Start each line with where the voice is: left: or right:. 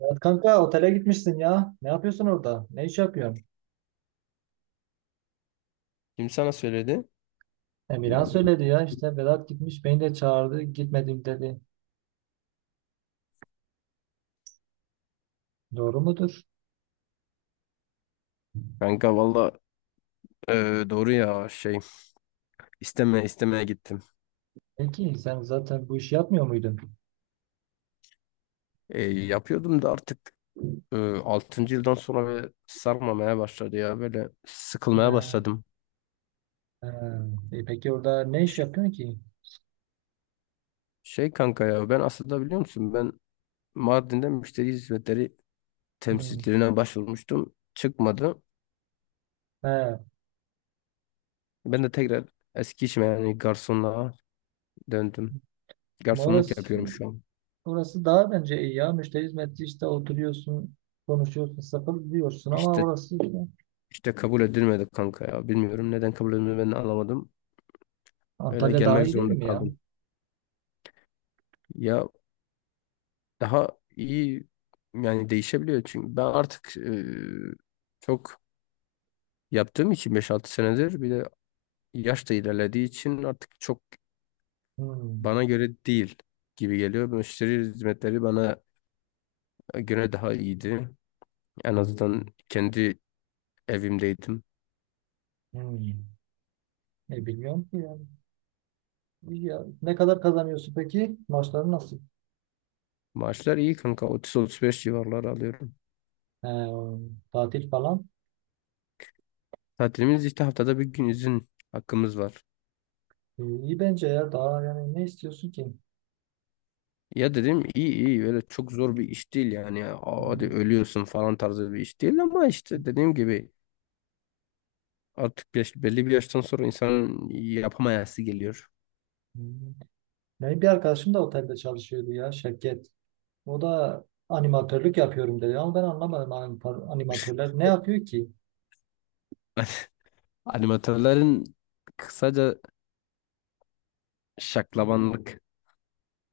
right: Vedat kanka otele gitmişsin ya. Ne yapıyorsun orada? Ne iş yapıyorsun?
left: Kim sana söyledi?
right: Emirhan söyledi ya işte Vedat gitmiş beni de çağırdı gitmedim dedi. Doğru mudur?
left: Kanka valla, doğru ya. İstemeye istemeye gittim.
right: Peki sen zaten bu işi yapmıyor muydun?
left: Yapıyordum da artık 6. yıldan sonra böyle sarmamaya başladı ya, böyle sıkılmaya
right: He,
left: başladım.
right: he. Peki orada ne iş yapıyorsun ki?
left: Şey kanka ya, ben aslında biliyor musun, ben Mardin'de müşteri hizmetleri
right: Hmm.
left: temsilcilerine başvurmuştum. Çıkmadı.
right: He.
left: Ben de tekrar eski işime, yani garsonluğa döndüm.
right: Ama
left: Garsonluk
right: Orası,
left: yapıyorum şu an.
right: orası daha bence iyi ya. Müşteri hizmetçi işte oturuyorsun, konuşuyorsun, sakın diyorsun ama
left: İşte
right: orası işte-
left: işte kabul edilmedi kanka ya. Bilmiyorum neden kabul edilmedi, ben de anlamadım. Öyle
right: Antalya daha
left: gelmek
right: iyi değil
left: zorunda
right: mi ya?
left: kaldım. Ya daha iyi yani, değişebiliyor çünkü ben artık çok yaptığım için, beş altı senedir, bir de yaş da ilerlediği için artık çok
right: Hmm.
left: bana göre değil gibi geliyor. Müşteri hizmetleri bana göre daha iyiydi. En azından kendi evimdeydim.
right: Hmm. Bilmiyorum ki ya. Ya, ne kadar kazanıyorsun peki? Maçları nasıl?
left: Maaşlar iyi kanka, 30-35 civarları alıyorum.
right: Ee, tatil falan.
left: Tatilimiz işte haftada bir gün izin hakkımız var.
right: İyi bence ya. Daha yani ne istiyorsun ki?
left: Ya dedim iyi iyi, böyle çok zor bir iş değil yani ya. Aa, hadi
right: Hmm,
left: ölüyorsun falan tarzı bir iş değil ama işte dediğim gibi artık yaş-, belli bir yaştan sonra insanın yapamayası geliyor.
right: hmm. Benim bir arkadaşım da otelde çalışıyordu ya Şevket. O da animatörlük yapıyorum dedi ama ben anlamadım animatörler ne yapıyor ki?
left: Animatörlerin kısaca şaklabanlık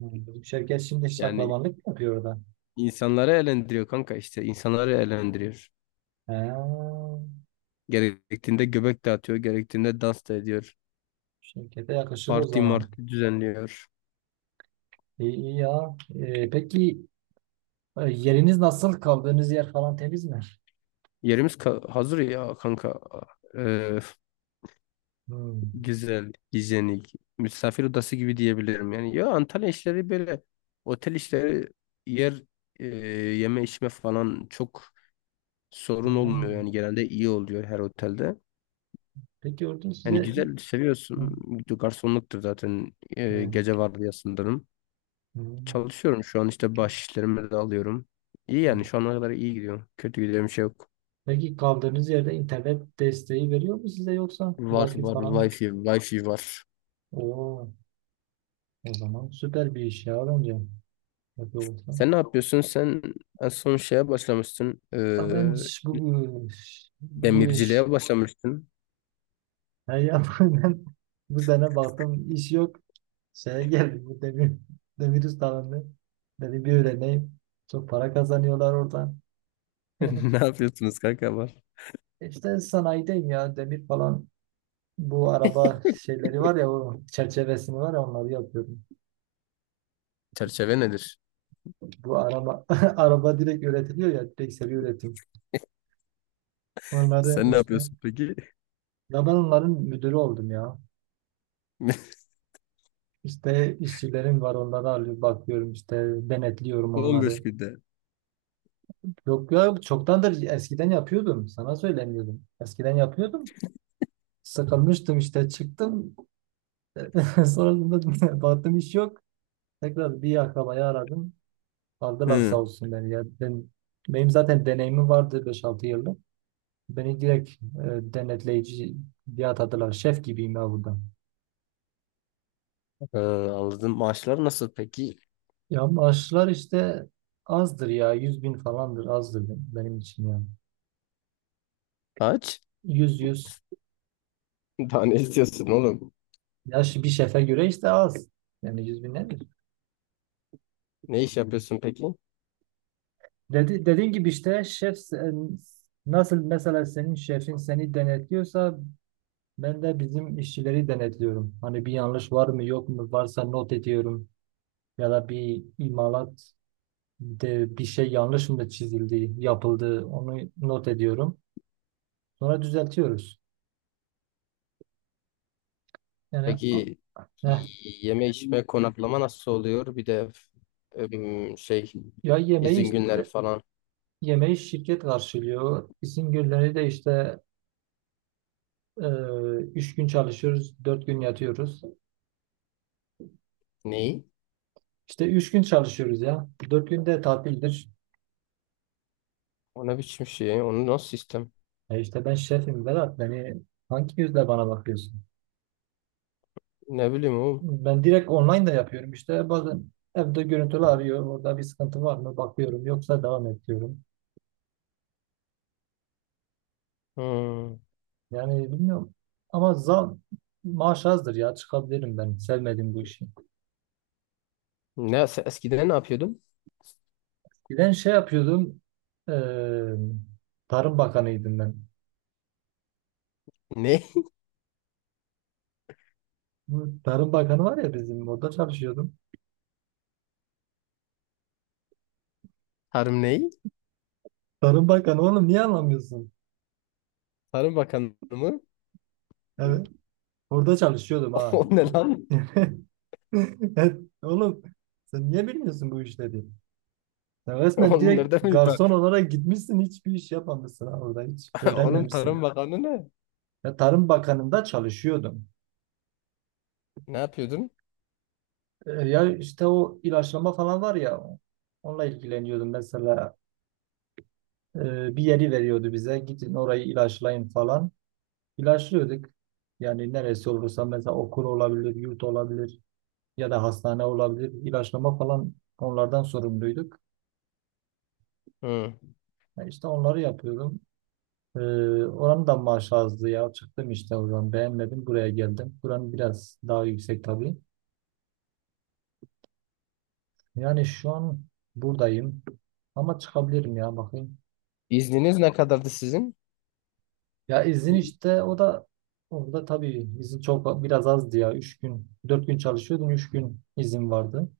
right: Hmm, bizim Şevket şimdi
left: yani,
right: şaklabanlık yapıyor orada.
left: insanları eğlendiriyor kanka, işte insanları eğlendiriyor.
right: He,
left: Gerektiğinde göbek dağıtıyor, gerektiğinde dans da ediyor.
right: Şevket'e yakışır o
left: Parti
right: zaman.
left: marti düzenliyor.
right: İyi, iyi ya. Peki yeriniz nasıl? Kaldığınız yer falan temiz mi?
left: Yerimiz ka- hazır ya kanka. Ee,
right: Hmm.
left: Güzel, hijyenik, misafir odası gibi diyebilirim. Yani ya Antalya işleri böyle, otel işleri, yer, e, yeme içme falan çok sorun olmuyor.
right: Hmm.
left: Yani genelde iyi oluyor her otelde.
right: Peki orada
left: Yani
right: size
left: güzel,
right: Hı,
left: seviyorsun. Garsonluktur zaten,
right: evet,
left: gece vardiyasındayım.
right: hı,
left: Çalışıyorum şu an, işte baş işlerimi de alıyorum. İyi
right: hı.
left: yani, şu ana kadar iyi gidiyor. Kötü gidiyor bir şey yok.
right: Peki kaldığınız yerde internet desteği veriyor mu size yoksa
left: Var
right: Wi-Fi
left: var
right: falan?
left: wifi var.
right: Oo, o zaman süper bir iş ya bence. Yapıyor olsa.
left: Sen ne yapıyorsun? Sen en son şeye başlamıştın. E,
right: Aa, ben bu iş
left: demirciliğe başlamıştın.
right: her yapılan bu sene baktım iş yok. Şeye geldim bu demir ustalarını. Dedim bir öğreneyim. Çok para kazanıyorlar oradan.
left: Ne yapıyorsunuz kanka, var?
right: İşte sanayideyim ya demir falan, bu araba şeyleri var ya o çerçevesini var ya onları yapıyorum.
left: Çerçeve nedir?
right: Bu araba araba direkt üretiliyor ya, direkt seri üretim. Onları
left: Sen ne
right: işte,
left: yapıyorsun peki?
right: ya ben onların müdürü oldum ya. İşte işçilerim var, onları alıp bakıyorum işte, denetliyorum onları.
left: 15 günde.
right: Yok ya, çoktandır eskiden yapıyordum sana söylemiyordum. Eskiden yapıyordum. Sıkılmıştım işte çıktım. Sonrasında baktım iş yok. Tekrar bir akrabayı aradım. Aldılar sağ
left: Hı.
right: olsun beni ya. Benim zaten deneyimim vardı 5-6 yıllık. Beni direkt denetleyici diye atadılar. Şef gibiyim ya burada.
left: Anladım. Maaşlar nasıl peki?
right: Ya maaşlar işte azdır ya. Yüz bin falandır, azdır benim için ya.
left: Aç.
right: Yüz yüz
left: Daha ne istiyorsun oğlum?
right: Ya bir şefe göre işte az. Yani 100 bin nedir?
left: Ne iş yapıyorsun peki?
right: Dedi, dediğin gibi işte şef nasıl mesela senin şefin seni denetliyorsa, ben de bizim işçileri denetliyorum. Hani bir yanlış var mı yok mu, varsa not ediyorum. Ya da bir imalat de bir şey yanlış mı çizildi, yapıldı, onu not ediyorum. Sonra düzeltiyoruz. Yani
left: Peki
right: heh.
left: yeme içme konaklama nasıl oluyor? Bir de şey,
right: Ya yemeği
left: izin günleri
right: işte,
left: falan.
right: yemeği şirket karşılıyor. İsim günleri de işte e, üç gün çalışıyoruz, dört gün yatıyoruz.
left: Neyi?
right: İşte üç gün çalışıyoruz ya. 4 günde tatildir.
left: O ne biçim şey? Onu nasıl sistem?
right: E işte ben şefim Vedat. Beni hangi yüzle bana bakıyorsun?
left: Ne bileyim oğlum.
right: Ben direkt online da yapıyorum işte. Bazen evde görüntülü arıyor. Orada bir sıkıntı var mı? Bakıyorum. Yoksa devam ediyorum.
left: Hmm.
right: Yani bilmiyorum. Ama zam maaş azdır ya, çıkabilirim ben. Sevmedim bu işi.
left: Ne, sen eskiden ne yapıyordun?
right: Bir de şey yapıyordum. eee, Tarım Bakanıydım ben.
left: Ne?
right: Bu Tarım Bakanı var ya, bizim orada çalışıyordum.
left: Harım neyi?
right: Tarım Bakanı oğlum, niye anlamıyorsun?
left: Tarım Bakanı mı?
right: Evet. Orada çalışıyordum ha.
left: O ne lan?
right: Evet, oğlum sen niye bilmiyorsun bu işleri? Sen resmen
left: Oğlum
right: direkt
left: nerede mi? Tar
right: garson olarak gitmişsin, hiçbir iş yapmamışsın ha, orada hiç
left: Oğlum Tarım
right: öğrenmemişsin.
left: Bakanı ne?
right: Ya Tarım Bakanı'nda çalışıyordum.
left: Ne yapıyordun?
right: Ya işte o ilaçlama falan var ya, onunla ilgileniyordum mesela. Bir yeri veriyordu bize, gidin orayı ilaçlayın falan. İlaçlıyorduk. Yani neresi olursa, mesela okul olabilir, yurt olabilir ya da hastane olabilir. İlaçlama falan, onlardan sorumluyduk.
left: Hı.
right: Yani işte onları yapıyordum. Ee, oranın da maaşı azdı ya. Çıktım işte oradan, beğenmedim, buraya geldim. Buranın biraz daha yüksek tabii. Yani şu an buradayım ama çıkabilirim ya, bakayım.
left: İzniniz ne kadardı sizin?
right: Ya izin işte, o da orada tabii izin çok biraz azdı ya. Üç gün, 4 gün çalışıyordum. Üç gün izin vardı.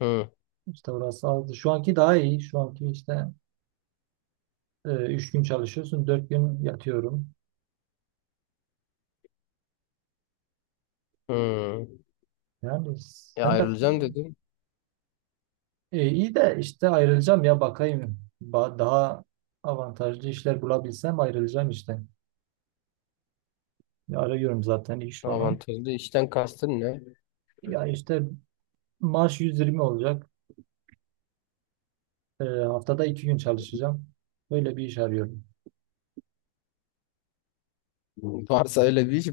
left: Hı.
right: İşte orası azdı. Şu anki daha iyi. Şu anki işte 3 gün çalışıyorsun. Dört gün yatıyorum.
left: Hı.
right: Yani
left: E,
right: sen de
left: ayrılacağım dedim.
right: iyi de işte ayrılacağım ya, bakayım. Daha avantajlı işler bulabilsem ayrılacağım işte. Ya arıyorum zaten iş falan.
left: Avantajlı işten kastın ne?
right: Ya işte maaş 120 olacak. Haftada 2 gün çalışacağım. Böyle bir iş arıyorum.
left: Varsa öyle bir iş,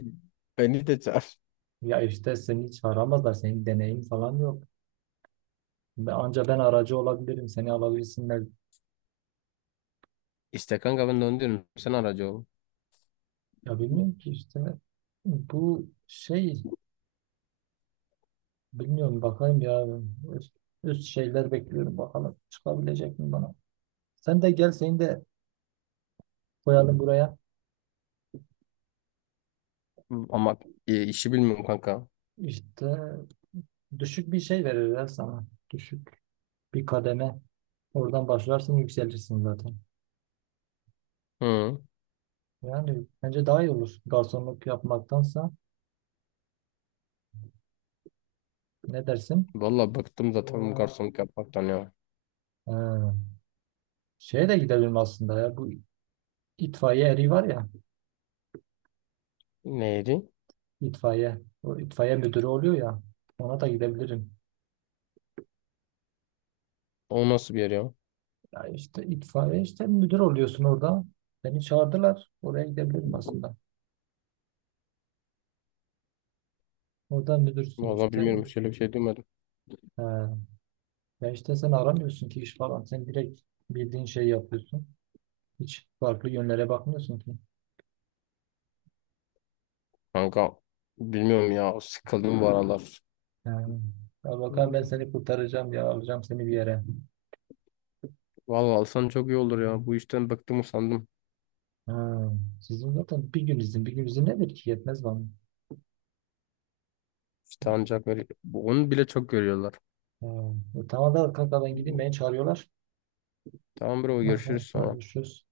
left: beni de çağır.
right: Ya işte seni hiç aramazlar, senin deneyim falan yok. Ben, anca ben aracı olabilirim. Seni alabilirsinler.
left: İşte kanka, ben de onu diyorum. Sen aracı ol.
right: Ya bilmiyorum ki işte. Bu şey, bilmiyorum, bakayım ya. Üst, üst şeyler bekliyorum, bakalım. Çıkabilecek mi bana? Sen de gel, seni de koyalım buraya.
left: Ama işi bilmiyorum kanka.
right: İşte düşük bir şey verirler sana. Düşük bir kademe. Oradan başlarsın, yükselirsin zaten.
left: Hı.
right: Yani bence daha iyi olur. Garsonluk yapmaktansa ne dersin?
left: Valla bıktım zaten bu garsonluk yapmaktan ya.
right: Ee, şeye de gidelim aslında ya. Bu İtfaiye eri var ya,
left: Neydi?
right: itfaiye. O itfaiye müdürü oluyor ya. Ona da gidebilirim.
left: O nasıl bir yer ya?
right: Ya işte itfaiye, işte müdür oluyorsun orada. Beni çağırdılar. Oraya gidebilirim aslında. Orada müdürsün
left: Valla
right: işte.
left: bilmiyorum. Şöyle bir şey duymadım.
right: He. Ya işte sen aramıyorsun ki iş falan. Sen direkt bildiğin şeyi yapıyorsun. Hiç farklı yönlere bakmıyorsun ki.
left: Kanka bilmiyorum ya, sıkıldım bu aralar.
right: He. Ya bakalım, ben seni kurtaracağım ya. Alacağım seni bir yere.
left: Vallahi alsan çok iyi olur ya. Bu işten bıktım, usandım.
right: He. Sizin zaten bir gün izin. Bir gün izin nedir ki? Yetmez bana.
left: İşte ancak böyle- bu- onu bile çok görüyorlar.
right: He. E tamam da kanka ben gideyim. Beni çağırıyorlar.
left: Tamam bro, görüşürüz
right: Aha,
left: sonra.
right: paylaşıyoruz.